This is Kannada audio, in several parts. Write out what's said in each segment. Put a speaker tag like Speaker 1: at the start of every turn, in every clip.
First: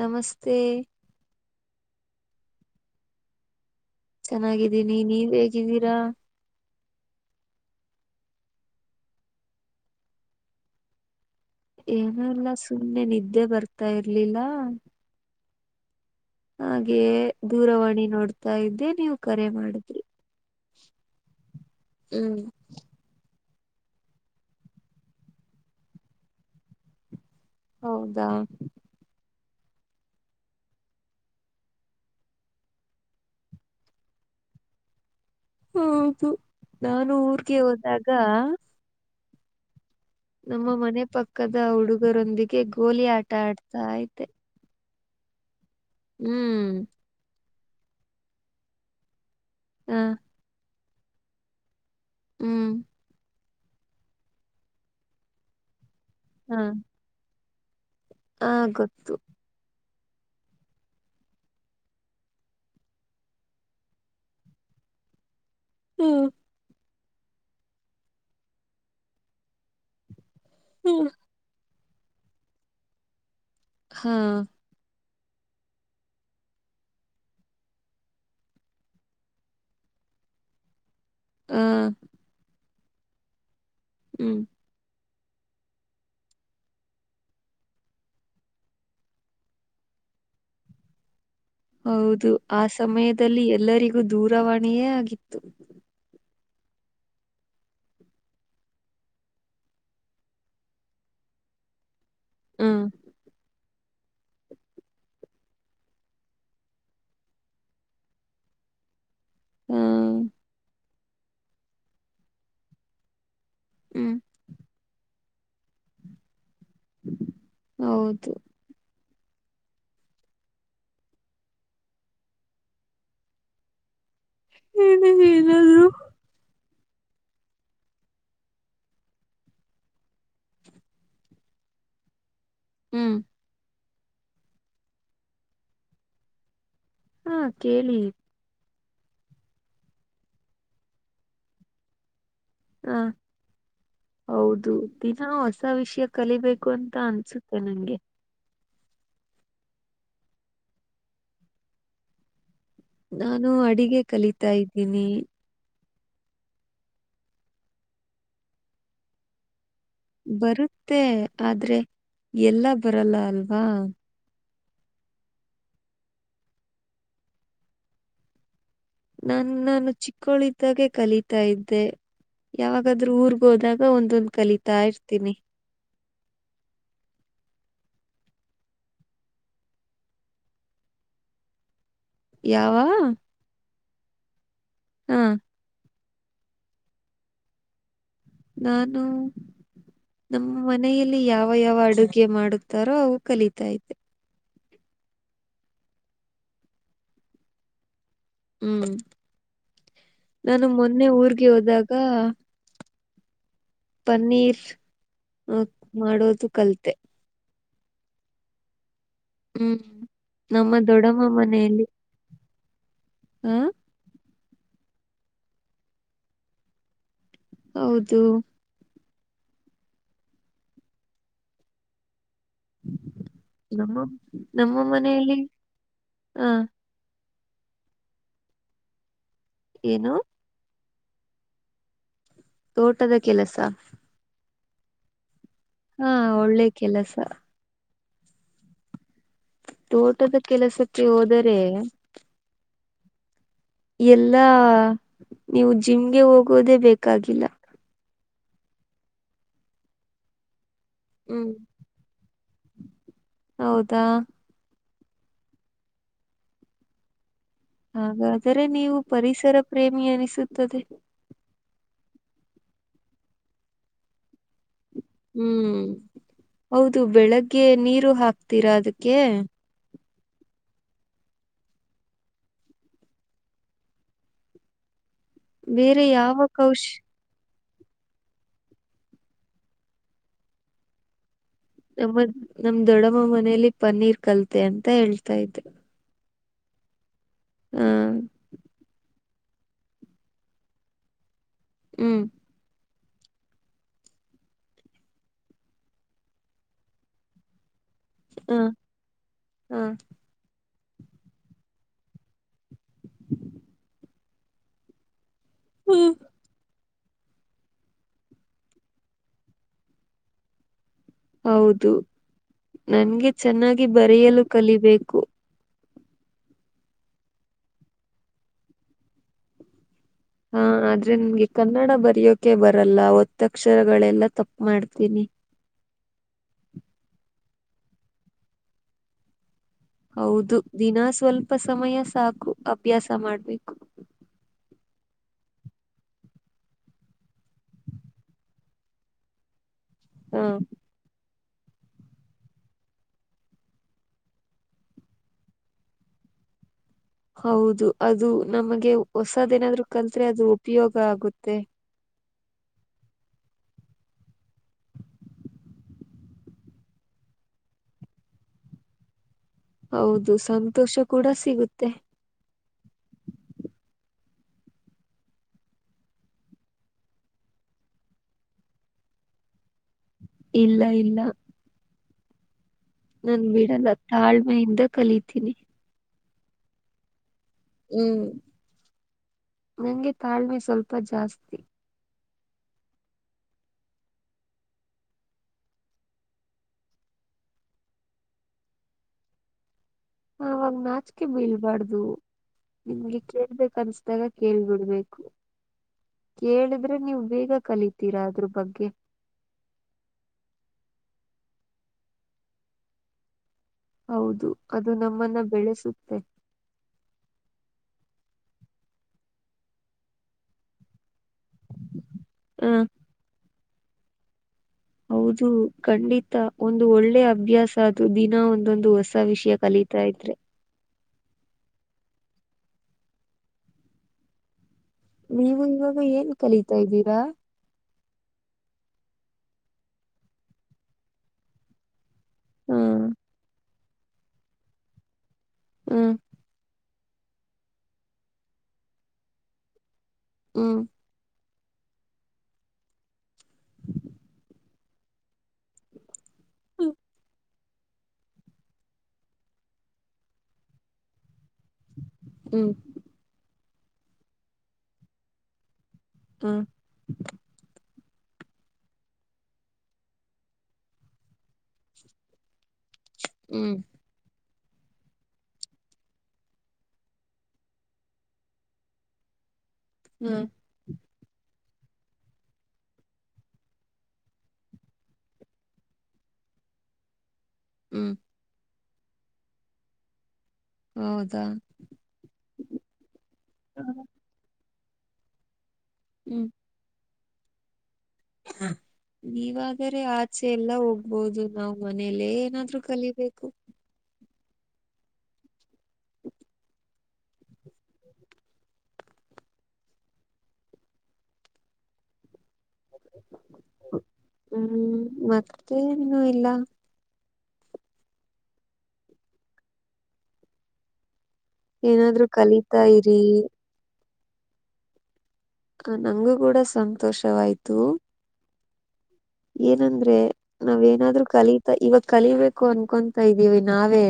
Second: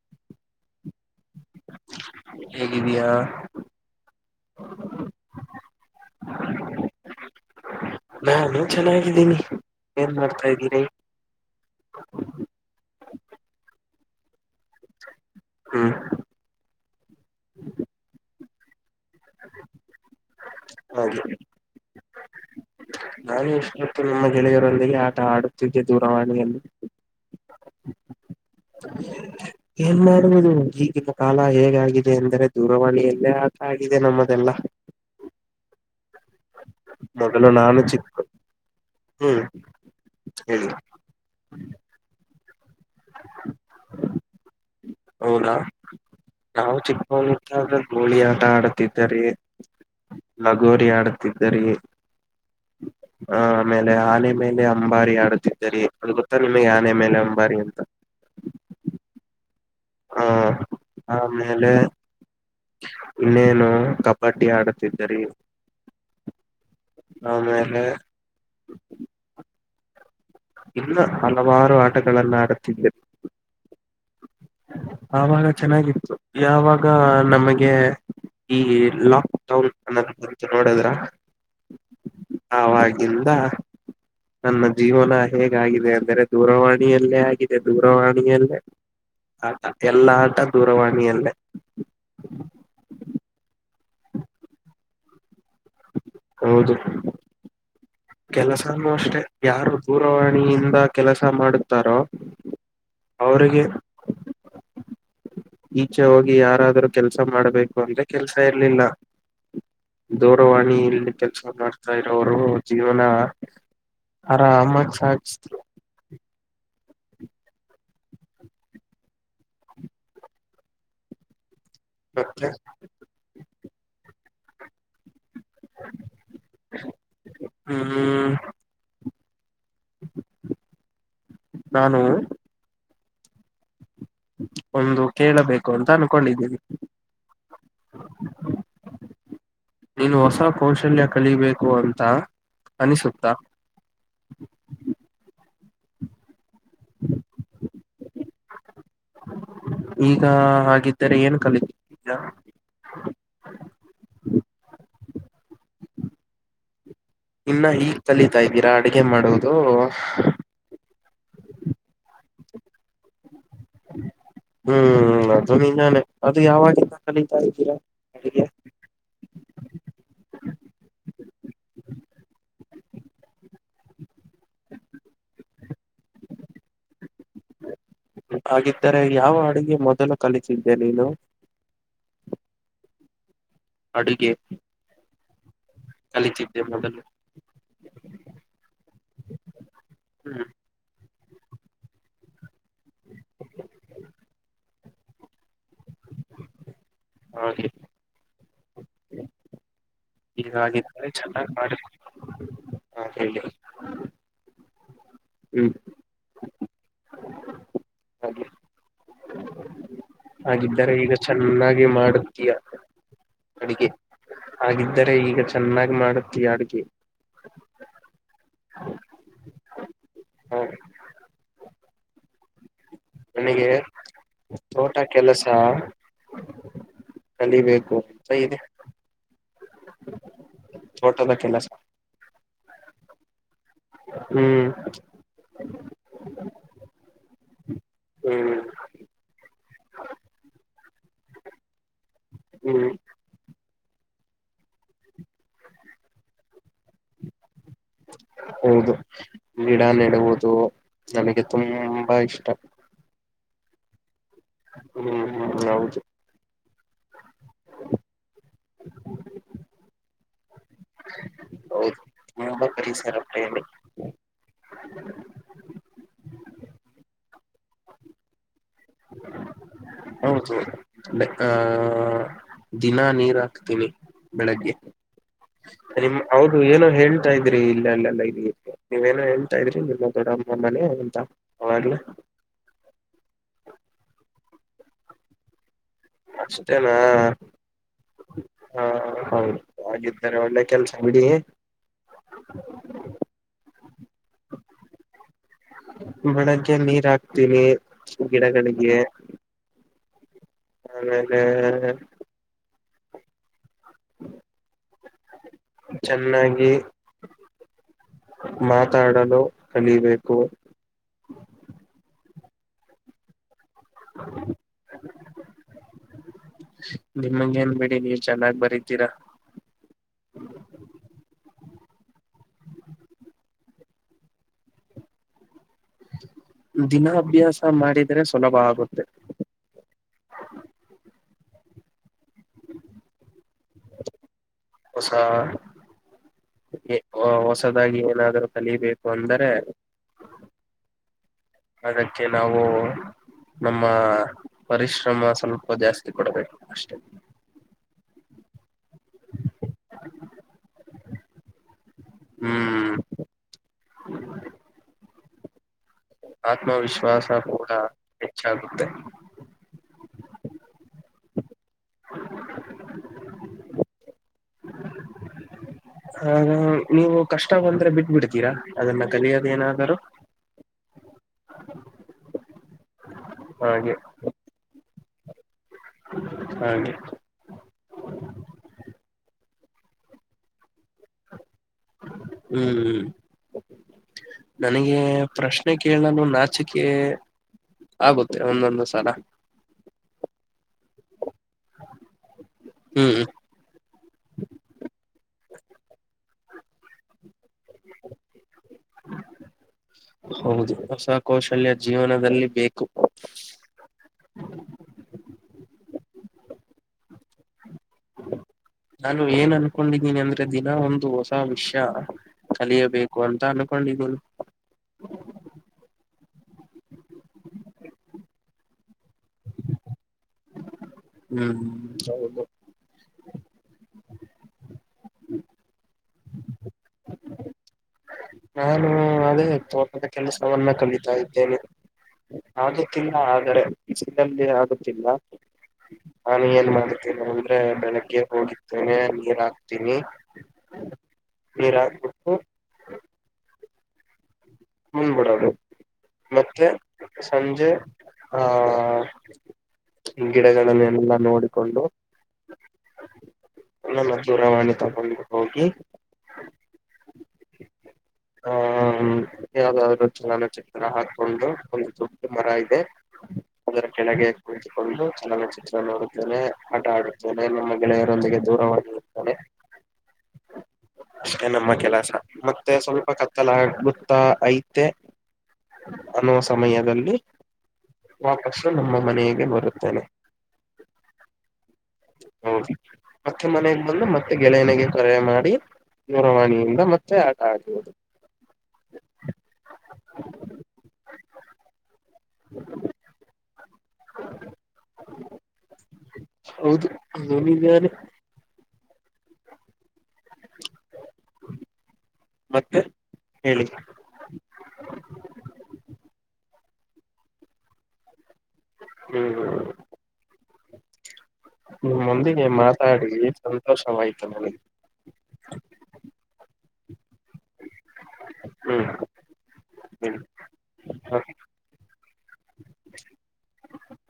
Speaker 1: ನಮಸ್ತೆ
Speaker 2: ಹಗಿದೆಯ
Speaker 1: ಚೆನ್ನಾಗಿದ್ದೀನಿ ನೀವ್ ಹೇಗಿದ್ದೀರಾ
Speaker 2: ನಾನು ಚೆನ್ನಾಗಿದ್ದೀನಿ ಏನ್ ಮಾಡ್ತಾ ಇದ್ದೀನಿ
Speaker 1: ಏನಲ್ಲ ಸುಮ್ಮ್ನೆ ನಿದ್ದೆ ಬರ್ತಾ ಇರ್ಲಿಲ್ಲ
Speaker 2: ಹ್ಮ್
Speaker 1: ಹಾಗೆ ದೂರವಾಣಿ ನೋಡ್ತಾ ಇದ್ದೆ ನೀವು ಕರೆ ಮಾಡಿದ್ರಿ
Speaker 2: ಹಾಗೆ
Speaker 1: ಹ್ಮ್
Speaker 2: ನಾನು ಇಷ್ಟೊತ್ತು ನಮ್ಮ ಗೆಳೆಯರೊಂದಿಗೆ ಆಟ ಆಡುತ್ತಿದ್ದೆ ದೂರವಾಣಿ
Speaker 1: ಹೌದಾ
Speaker 2: ಎಲ್ಲಾರ ಈಗಿನ ಕಾಲ ಹೇಗಾಗಿದೆ ಅಂದರೆ ದೂರವಾಣಿಯಲ್ಲೇ ಆ ನಮ್ಮದೆಲ್ಲಾ
Speaker 1: ಹೌದು ನಾನು ಊರ್ಗೆ
Speaker 2: ನಾನು
Speaker 1: ಹೋದಾಗ
Speaker 2: ಚಿಕ್ಕ ಹ್ಮ್
Speaker 1: ನಮ್ಮ
Speaker 2: ಹೇಳಿ
Speaker 1: ಮನೆ ಪಕ್ಕದ ಹುಡುಗರೊಂದಿಗೆ ಗೋಲಿ ಆಟ ಆಡ್ತಾ
Speaker 2: ಹೌದಾ
Speaker 1: ಹ್ಮ್
Speaker 2: ನಾವು ಚಿಕ್ಕಮಳೂರ್ ಗೋಳಿ ಆಟ ಆಡತಿದ್ದಿದ್ದಾರೆ
Speaker 1: ಹ
Speaker 2: ಲಗೋರಿ ಆಡುತ್ತಿದ್ದರೆಯೇ
Speaker 1: ಹ್ಮ್
Speaker 2: ಹ ಆಮೇಲೆ ಆನೆ ಮೇಲೆ ಅಂಬಾರಿ ಆಡುತ್ತಿದ್ದರಿ ಅದು ಗೊತ್ತ
Speaker 1: ಹ
Speaker 2: ನಿಮಗೆ ಆನೆ ಮೇಲೆ ಅಂಬಾರಿ ಅಂತ
Speaker 1: ಹ ಗೊತ್ತು
Speaker 2: ಹಾ ಆಮೇಲೆ ಇನ್ನೇನು ಕಬಡ್ಡಿ ಆಡುತ್ತಿದ್ದರಿ.
Speaker 1: ಹ್ಮ್
Speaker 2: ಆದೇಲೆ ಇಲ್ಲ
Speaker 1: ಹ್ಮ್
Speaker 2: ಹಲವಾರು ಆಟಗಳನ್ನ ಆಡುತ್ತಿದ್ದೆ
Speaker 1: ಹೂ
Speaker 2: ಆವಾಗ ಚೆನ್ನಾಗಿತ್ತು ಯಾವಾಗ ನಮಗೆ ಈ ಲಾಕ್ಡೌನ್ ಅನ್ನೋ ಬಂತ ನೋಡದ್ರಾ.
Speaker 1: ಹ್ಮ
Speaker 2: ಆವಾಗಿಂದ ನನ್ನ ಜೀವನಾ, ಹೇಗಾಗಿದೆ ಅಂದರೆ ದೂರವಾಣಿಯಲ್ಲೇ ಆಗಿದೆ ದೂರವಾಣಿಯಲ್ಲೇ ಆಟ ಎಲ್ಲಾ ಆಟ ದೂರವಾಣಿಯಲ್ಲೇ
Speaker 1: ಹೌದು ಆ ಸಮಯದಲ್ಲಿ ಎಲ್ಲರಿಗೂ ದೂರವಾಣಿಯೇ ಆಗಿತ್ತು.
Speaker 2: ಹೌದು ಕೆಲಸಾನೂ ಅಷ್ಟೆ ಯಾರು ದೂರವಾಣಿಯಿಂದ ಕೆಲಸ ಮಾಡುತ್ತಾರೋ
Speaker 1: ಹ್ಮ
Speaker 2: ಅವರಿಗೆ, ಈಚೆ ಹೋಗಿ ಯಾರಾದ್ರೂ ಕೆಲ್ಸ ಮಾಡ್ಬೇಕು ಅಂದ್ರೆ ಕೆಲ್ಸ ಇರ್ಲಿಲ್ಲಾ
Speaker 1: ಹಾ
Speaker 2: ದೂರವಾಣಿ ಇಲ್ಲಿ ಕೆಲಸ ಮಾಡ್ತಾ ಇರೋವರು ಜೀವನಾ
Speaker 1: ಹ್ಮ್
Speaker 2: ಆರಾಮ ಸಾ
Speaker 1: ಹೌದು
Speaker 2: ಮತ್ತೆ
Speaker 1: [unintelligible]
Speaker 2: ಹ್ಮ ನಾನು
Speaker 1: ಹ್ಮ್
Speaker 2: ಒಂದು ಕೇಳಬೇಕು ಅಂತ ಅನ್ಕೊಂಡಿದ್ದೀನೀ
Speaker 1: ಹಾ ಕೇಳಿ
Speaker 2: ನೀನು ಹೊಸ ಕೌಶಲ್ಯ ಕಲಿಬೇಕು ಅಂತಾ
Speaker 1: ಹಾ ಹೌದು ದಿನ ಅಷ್ಟ ಹೊಸ ವಿಷಯ ಕಲಿಬೇಕು ಅಂತ ಅನ್ಸುತ್ತೆ ನಂಗೆ.
Speaker 2: ಈಗ ಹಾಗಿದ್ದರೆ ಏನ್ ಕಲಿತ ಈಗಾ
Speaker 1: ನಾನು ಅಡಿಗೆ ಕಲಿತಾ ಇದ್ದೀನಿ
Speaker 2: ಇನ್ನ ಈಗ್ ಕಲೀತಾ ಇದ್ದೀರಾ ಅಡಗೆ ಮಾಡೊದು
Speaker 1: ಬರುತ್ತೆ ಆದ್ರೆ ಎಲ್ಲಾ ಬರಲ್ಲ ಅಲ್ವಾ
Speaker 2: ಹ್ಮ್ ಅದು ನಿಜಾನೆ ಅದು ಯಾವಾಗಿಂದ ಕಲಿತಾ ಇದ್ದೀರಾ
Speaker 1: ನಾನ್ನುನ್ ಚಿಕ್ಕಳಿದ್ದಾಗೆ ಕಲೀತಾ ಇದ್ದೆ. ಯಾವಾಗಾದ್ರೂ ಊರ್ಗ ಹೋದಾಗ ಒಂದೊಂದ್ ಕಲಿತಾ ಇರ್ತೀನಿ
Speaker 2: [unintelligible] ಹಾಗಿದ್ದರೆ ಯಾವ ಅಡುಗೆ ಮೊದಲು ಕಲಿತ್ತಿದ್ದೆ ನೀನು
Speaker 1: ಯಾವ
Speaker 2: ಅಡಿಗೆ
Speaker 1: ಹಾ
Speaker 2: [unintelligible]
Speaker 1: ನಾನು
Speaker 2: ಹ್ಮ್
Speaker 1: ನಮ್ಮ ಮನೆಯಲ್ಲಿ ಯಾವ ಯಾವ ಅಡುಗೆ ಮಾಡುತ್ತ ತಾರೋ ಅವು ಕಲೀತಾ ಇದ್ದೆ
Speaker 2: [unintelligible]
Speaker 1: ಹ್ಮ್ ನಾನು ಮೊನ್ನೆ
Speaker 2: ಹೀಗಾಗಿದ್ದರೆ
Speaker 1: ಊರ್ಗೆ
Speaker 2: ಚೆನ್ನಾಗ್ ಮಾಡಿ
Speaker 1: ಹೋದಾಗ
Speaker 2: ಹಾ ಹೇಳಿ
Speaker 1: ಪನ್ನೀರ್
Speaker 2: ಹ್ಮ್
Speaker 1: ಮಾಡೋದು ಕಲತೆ ಹೂ
Speaker 2: ಹಾಗಿದ್ದಾರೆ ಈಗ ಚೆನ್ನಾಗಿ ಮಾಡತೀಯಾ
Speaker 1: ಹ
Speaker 2: ಅಡಿಗೆ. ಹಾಗಿದ್ದರೆ ಈಗ ಚೆನ್ನಾಗಿ ಮಾಡುತ್ತಿ ಅಡುಗೆ
Speaker 1: ಹೌದು
Speaker 2: ಹ ನನಗೆ
Speaker 1: ನಮ್ಮ ನಮ್ಮ
Speaker 2: ತೋಟ
Speaker 1: ಮನೆಯಲ್ಲಿ
Speaker 2: ಕೆಲಸ
Speaker 1: ಹ
Speaker 2: ಕಲಿಬೇಕು ಸೈ ಇದೆ
Speaker 1: ಏನು
Speaker 2: ತೋಟದ ಕೆಲ್ಲಸ
Speaker 1: ಪಊಟದ ಕೆಲಸ
Speaker 2: ಹ್ಮ್
Speaker 1: ಹಾ ಒಳ್ಳೆ ಕೆಲಸ
Speaker 2: ಹ್ಮ್
Speaker 1: ತೋಟದ ಕೆಲಸಕ್ಕೆ ಹೋದರೆ
Speaker 2: ಹ್ಮ್
Speaker 1: ಎಲ್ಲಾ ನೀವು ಜಿಮ್ಗೆ ಹೋಗೋದೇ ಬೇಕಾಗಿಲ್ಲ
Speaker 2: ಹೌದು ಗಿಡ ನೆಡುವುದು ನನಗೆ
Speaker 1: ಹ್ಮ್
Speaker 2: ತುಂಬಾ ಇಷ್ಟ ತಪ್ಪ
Speaker 1: ಹೌದಾ
Speaker 2: ಹ್ಮ್ ಹ್ಮ್ ಹೌದು
Speaker 1: ಹಾಗಾದರೆ ನೀವು ಪರಿಸರ ಪ್ರೇಮಿ ಅನಿಸುತ್ತದೆ
Speaker 2: ಹೌದುಂಬ ಕರಿ ಸರ್ ಅಲ್ಲಿ
Speaker 1: ಹ್ಮ್ ಹೌದು ಬೆಳಗ್ಗೆ ನೀರು ಹಾಕ್ತೀರಾ ಅದಕ್ಕೆ
Speaker 2: ಹೌದು ಆ ದಿನಾ ನೀರ್ ಹಾಕ್ತೀನಿ ಬೆಳಗ್ಗೆ
Speaker 1: ಬೇರೆ
Speaker 2: ನಿಮ
Speaker 1: ಯಾವ
Speaker 2: ಅವರು ಏನೋ
Speaker 1: ಕೌಶ್
Speaker 2: ಹೇಳ್ತಾ ಇದ ಇದ್ರಿ ಇಲ್ಲ ಇಲ್ಲೆಲ್ಲ ಇರಿ ನೀವೇನೋ ಹೇಳ್ತಾ ಇದ್ರಿ ನಿಮ್ಮ ದೊಡ್ಡ ಅಮ್ಮ ಮನೆ ಅಂತ ಅವಾಗ್ಲ
Speaker 1: ನಮ್ಮ ನಮ ದೊಡ್ಡಮ್ಮ ಮನೇಲಿ ಪನ್ನೀರ್ ಕಲತೆೆ ಅಂತ ಹೇಳ್ತಾ ಇದ್ರು
Speaker 2: ಅಷ್ಟೇನಾ
Speaker 1: ಹ್ಮ
Speaker 2: ಹ ಹೌದು ಹಾಗರೆ ಒಳ್ಳೆ ಕೆಲಸ ಬಿಡಿ
Speaker 1: ಹ್ಮ್
Speaker 2: ಬೆಳಗ್ಗೆ ನೀರ್ ಹಾಕ್ತೀನಿ
Speaker 1: ಹ
Speaker 2: ಗಿಡಗಳಿಗೆ
Speaker 1: ಹ
Speaker 2: ಆೇಲೆ
Speaker 1: ಹ್ಮ್.
Speaker 2: ಚೆನ್ನಾಗಿ ಮಾತಾಡಲು ಕಲಿಬೇಕು
Speaker 1: ಹೌದು ನನ್ಗೆ ಚೆನ್ನಾಗಿ ಬರೆಯಲು ಕಲಿಬೇಕು
Speaker 2: ನಿಮ್ಮಗೆೇನ್ ಬಿಡಿ ನೀರ್ ಚೆನ್ನಾಗಿ ಬರೀತೀರಾ
Speaker 1: ಹಾ ಆದ್ರೆ ನಮ್ಗೆ ಕನ್ನಡ ಬರಯೋಕೆ ಬರಲ್ಲ ಒತ್ತಕ್ಷರಗಳೆಲ್ಲಾ ತಪ್ಪ ಮಾಡ್ತೀನಿ
Speaker 2: ದಿನಾಭ್ಯಾಸ ಮಾಡಿದರೆೆ ಸುಲಭ ಆಗುತ್ತೆ
Speaker 1: ಹೌದು ದಿನ ಸ್ವಲ್ಪ ಸಮಯ ಸಾಕು ಅಭ್ಯಾಸ ಮಾಡ್ಬೇಕು
Speaker 2: ಹೊಸ ಹೊಸದಾಗಿ ಏನಾದ್ರೂ ಕಲಿಬೇಕು ಅಂದರೆ
Speaker 1: ಹಾ
Speaker 2: ಅದಕ್ಕೆ ನಾವು.... ನಮ್ಮ.... ಪರಿಶ್ರಮ ಸ್ವಲ್ಪ ಜಾಸ್ತಿ ಕೊಡ್ಬೇಕು ಅಷ್ಟೇ
Speaker 1: ಹೌದು ಅದು ನಮಗೆ ಹೊಸದೇನಾದ್ರು ಕಲ್ತ್ರೆ ಅದು ಉಪಯೋಗ ಆಗುತ್ತೆ
Speaker 2: ಹ್ಮ್ ಆತ್ಮವಿಶ್ವಾಸ ಕೂಡ ಹೆಚ್ಚಾಗುತ್ತೆ [unintelligible]
Speaker 1: ಹೌದು ಸಂತೋಷ ಕೂಡ ಸಿಗುತ್ತೆ
Speaker 2: ಆ ನೀವು ಕಷ್ಟ ಬಂದ್ರೆ ಬಿಟ್ಬ ಬಿಡ್ತೀರಾ ಅದನ್ನ ಕಲಿಯೋದ ಏನಾದರುೂ [unintelligible]
Speaker 1: ಇಲ್ಲ ಇಲ್ಲ ನನ್ ಬಿಡಲ್ಲ
Speaker 2: ಹಾಗೆ
Speaker 1: ತಾಳ್ಮೆಯಿಂದ ಕಲಿತೀನಿ
Speaker 2: ಹಾಗೆ
Speaker 1: ಹ್ಮ್ ನಂಗೆ ತಾಳ್ಮೆ ಸ್ವಲ್ಪ ಜಾಸ್ತಿ
Speaker 2: ಹ್ಮ್ ಹ್ಮ್ [unintelligible] ನನಗೆ ಪ್ರಶ್ನೆ ಕೇಳಲು ನಾಚಿಕೆ ಆಗುತ್ತೆ ಒಂದೊಂದು ಸಲ
Speaker 1: ಆವಾಗ ನಾಚಿಕೆ ಬೀಳ್ಬಾರ್ದು ನಿಮ್ಗೆ
Speaker 2: ಹ್ಮ್
Speaker 1: ಕೇಳ್ಬೇಕನ್ಸ್ದಾಗ ಕೇಳ್ಬಿಡ್ಬೇಕು ಕೇಳಿದ್ರೆ ನೀವು ಬೇಗ ಕಲಿತೀರಾ ಅದ್ರು ಬಗ್ಗೆ
Speaker 2: ಹೌದು ಹೊಸ ಕೌಶಲ್ಯ ಜೀವನದಲ್ಲಿ ಬೇಕು
Speaker 1: ಹೌದು ಅದು ನಮ್ಮನ್ನ ಬೆಳೆಸುತ್ತೆ
Speaker 2: ನಾನು ಏನ್ ಅನ್ಕೊಂಡಿದ್ದೀನಿ ಅಂದ್ರೆ ದಿನ ಒಂದು ಹೊಸ ವಿಷ್ಯ
Speaker 1: ಹ
Speaker 2: ಕಲಿಯಬೇಕು ಅಂತ ಅನ್ಕೊಂಡಿದಿನಿ
Speaker 1: ಹೌದು ಖಂಡಿತ ಒಂದು ಒಳ್ಳೆ ಅಭ್ಯಾಸ್ ಅದು ದಿನ ಒಂದೊಂದು ಹೊಸ ವಿಷಯ ಕಲಿತಾ ಇದ್ರೆ
Speaker 2: ಹ್ಮ್ ಹ್ಮು ಹೌದು
Speaker 1: ನೀವು ಇವಾಗ ಏನ್ ಕಲಿತಾ ಇದ್ದೀರಾ
Speaker 2: ನಾನು ಅದೇ ತೋಟದ ಕೆಲಸವನ್ನ ಕಲಿತಾ ಇದ್ದೇನೆ
Speaker 1: ಹ್ಮ್
Speaker 2: ಆಗುತ್ತಿಲ್ಲ ಆದರೆೆ [unintelligible] ಆಗುತ್ತಿಲ್ಲ
Speaker 1: ಹ್ಮ್
Speaker 2: ಹಾ ನೀ ಏನ್ ಮಾಡು ಕೆಲವಂದ್ರೆ ಬೆಳಗ್ಗೆ ಹೋಗತ್ತೇನೆ ನೀರ್ ಹಾಕ್ತೀನಿ
Speaker 1: ಹ್ಮು
Speaker 2: ನೀರ್ ಹಾಕ್ಬಿಟ್ಟು ಮುಂದ್ಬಿಡೋದು ಮತ್ತೆ
Speaker 1: ಹ್ಮ್
Speaker 2: ಸಂಜೆ ಹಾಹಾ ಗಿಡಗಳನ್ನೆಲ್ಲ ಎಲ್ಲಾ ನೋಡ್ ಕೊಂಡು ನನ್ನ ದೂರವಾಣಿ ತಗೊಂಡು ಹೋಗಿ
Speaker 1: ಹ್ಮ್
Speaker 2: ಆಹಾ ಯಾವ್ದಾದ್ರು ಚಲನ ಚಿತ್ರ ಹಾಕೊಂಡು ಒಂದು ದೊಡ್ಡ ಮರ ಇದೆ
Speaker 1: ಹ್ಮ್
Speaker 2: ಅದರ ಕೆಳಗೆ ಕುಳಿತುಕೊಂಡು ಚಲನಚಿತ್ರ ನೋಡುತ್ತೇನೆ ಆಟ ಆಡುತ್ತೇನೆ ನಮ್ಮ ಗೆಳೆಯರೊಂದಿಗೆ ದೂರವಾಣಿ ಹೊಗೆ
Speaker 1: ಹ್ಮು
Speaker 2: ಅಷ್ಟೆ ನಮ್ಮ ಕೆಲಸ ಮತ್ತೆ ಸ್ವಲ್ಪ ಕತ್ತಲ ಆಗ್ಬ ಟ ಐತೆ ಅನ್ನೋ ಸಮಯದಲ್ಲಿ
Speaker 1: ಹ್ಮ್
Speaker 2: ವಾಪಸ್ ನಮ್ಮ ಮನಗೆ ಬರುತ್ತೇನೆ
Speaker 1: ಹೌದಾ
Speaker 2: ಹೌದು ಮತ್ತೆ ಮನೆಗೆ ಬಂದು ಮತ್ತೆ ಗೆಳೆಯನಗೆ ಕರೆ ಮಾಡಿ ದೂರವಾಣಿಯಿಂದ ಮತ್ತೆ ಆಟ ಆಡುವುದು
Speaker 1: ನೀವಾದರೆೆ ಆಚೆ ಎಲ್ಲಾ ಹೋಗ್ಬೋದು ನಾವ್ ಮನೇಲೆ ಏನಾದ್ರು ಕಲಿಬೇಕು
Speaker 2: ಹೌದು ಅದು ನಿಜ ರಿ ಮತ್ತೆ ಹೇಳಿ
Speaker 1: ಹ್ಮ್ಂ ಮತ್ತೇನು ಇಲ್ಲ
Speaker 2: ಹ್ಮೂಹ್ಮ್
Speaker 1: ಏನಾದ್ರು
Speaker 2: ನಿಮ್ಮೊಂದಿಗೆ
Speaker 1: ಕಲಿತಾ
Speaker 2: ಮಾತಾಡಿ
Speaker 1: ಇರಿ
Speaker 2: ಸಂತೋಷವಾಯ್ತು ನನಗೆ
Speaker 1: ಹ ನಂಗೂ ಕೂಡ ಸಂತೋಷವಾಯ್ತು
Speaker 2: ಹ್ಮ್
Speaker 1: ಏನಂದ್ರೆ
Speaker 2: ಹೇಳಿ ಹ
Speaker 1: ನಾವೇನಾದ್ರು ಕಲಿತಾ ಇವತ್ ಕಲಿಬೇಕು ಅನ್ಕೊಂತ ಇದ್ದೀವಿ ನಾವೇ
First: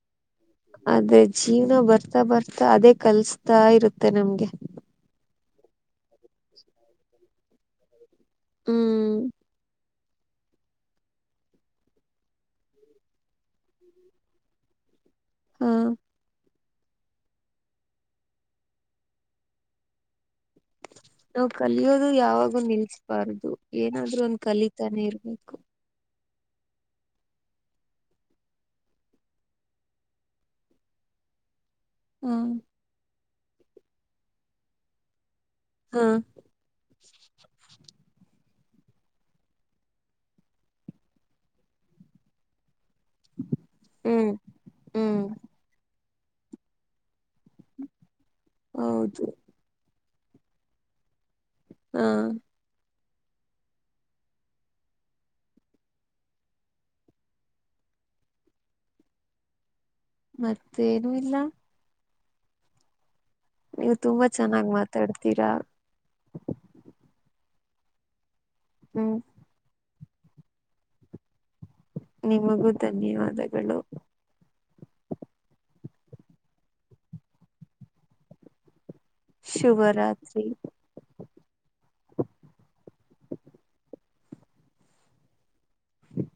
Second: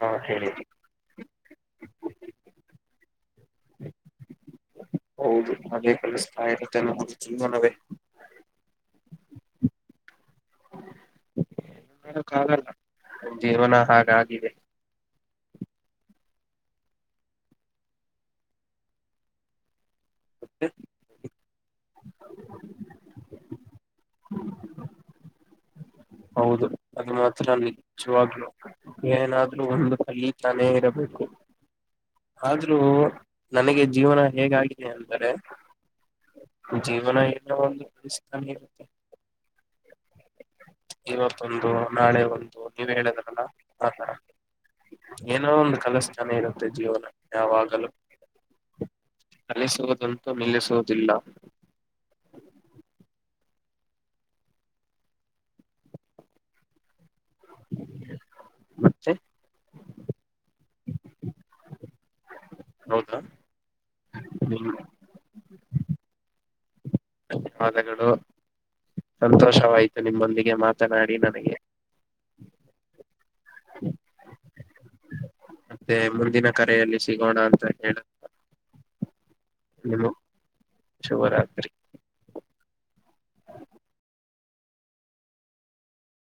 Speaker 2: ಹಾ ಹೇಳಿ
Speaker 1: ಅದೇ ಜೀವ್ನ ಬರ್ತಾ ಬರ್ತಾ ಅದೇ ಕಲ್ಸ್ತಾ ಇರುತ್ತೆ ನಮ್ಗೆ
Speaker 2: ಹೌದು ಅದೇ ಕಲಿಸ್ತಾ ಇರುತ್ತೆ ನಮಗೆ ಜೀವನವೇ
Speaker 1: ಹ್ಮೂ
Speaker 2: ಕ್ಕಾಗಲ್ಲ ನಮ್ ಜೀವನ ಹಾಗಾಗಿದೆ
Speaker 1: ಹ್ಮು
Speaker 2: ಮತ್ತೆ
Speaker 1: ನಾವು ಕಲಿ ಅದು ಯಾವಾಗೂ ನಿಲ್ಸ್ಬಾರದು ಏನಾದ್ರು ಒಂದ ಕಲಿತಾನೆ ಇರ್ಬೇಕು
Speaker 2: ಹೌದು ಅದು ಮಾತ್ರ ನಿಜವಾಗ್ಲು ಏನಾದ್ ಒಂದು ಹಲ್ಲಿ ತಾನೇ ಇರಬೇಕು
Speaker 1: ಹಾ
Speaker 2: ಆದ್ರೂ ನನಗೆ ಜೀವನ ಹೇಗಾಗಿದೆ ಅಂದರೆ
Speaker 1: ಹಾ
Speaker 2: ಜೀವನ ಎಲ್ಲೋ ಒಂದು ಪ್ತಾನ ಇರುತ್ತೆ ಇವತ್ತೊಂದು ನಾಳೆ ಒಂದು ನೀವ ಹೇಳಿದ್ರಲ್ಲ ಹ
Speaker 1: ಹ್ಮ್ ಹ್ಮ್
Speaker 2: ಏನೋ ಒಂದು ಕಲಸ್ನ ಇರುತ್ತೆ ಜೀವನ ಯಾವಾಗಲೂ
Speaker 1: ಹೌದು
Speaker 2: ಅಲಿಸುವುದಂತೂ ನಿಲ್ಲಿಸುವುದಿಲ್ಲ
Speaker 1: ಹಾ
Speaker 2: ಮತ್ತೆ
Speaker 1: ಮತ್ತೇನು ಇಲ್ಲ
Speaker 2: ಹೌದಾ
Speaker 1: ನೀವು ತುಂಬಾ ಚೆನ್ನಾಗ್
Speaker 2: ನಿಮ್
Speaker 1: ಮಾತಾಡ್ತೀರಾ
Speaker 2: ಧನ್ಯವಾದಗಳು
Speaker 1: ಹ್ಮ್
Speaker 2: ಸಂತೋಷವಾಯ್ತು ನಿಮ್ಮೊಂದಿಗೆ ಮಾತನಾಡಿ ನನಗೆ
Speaker 1: ನಿಮಗೂ ಧನ್ಯವಾದಗಳು
Speaker 2: ಮತ್ತೆ ಮುಂದಿನ ಕರೆಯಲ್ಲಿ ಸಿಗೋಣ ಅಂತ ಹೇಳ ನಿಮ
Speaker 1: ಶುಭರಾತ್ರಿ
Speaker 2: ಶುಭರಾತ್ರಿ
Speaker 1: ಹ್ಮ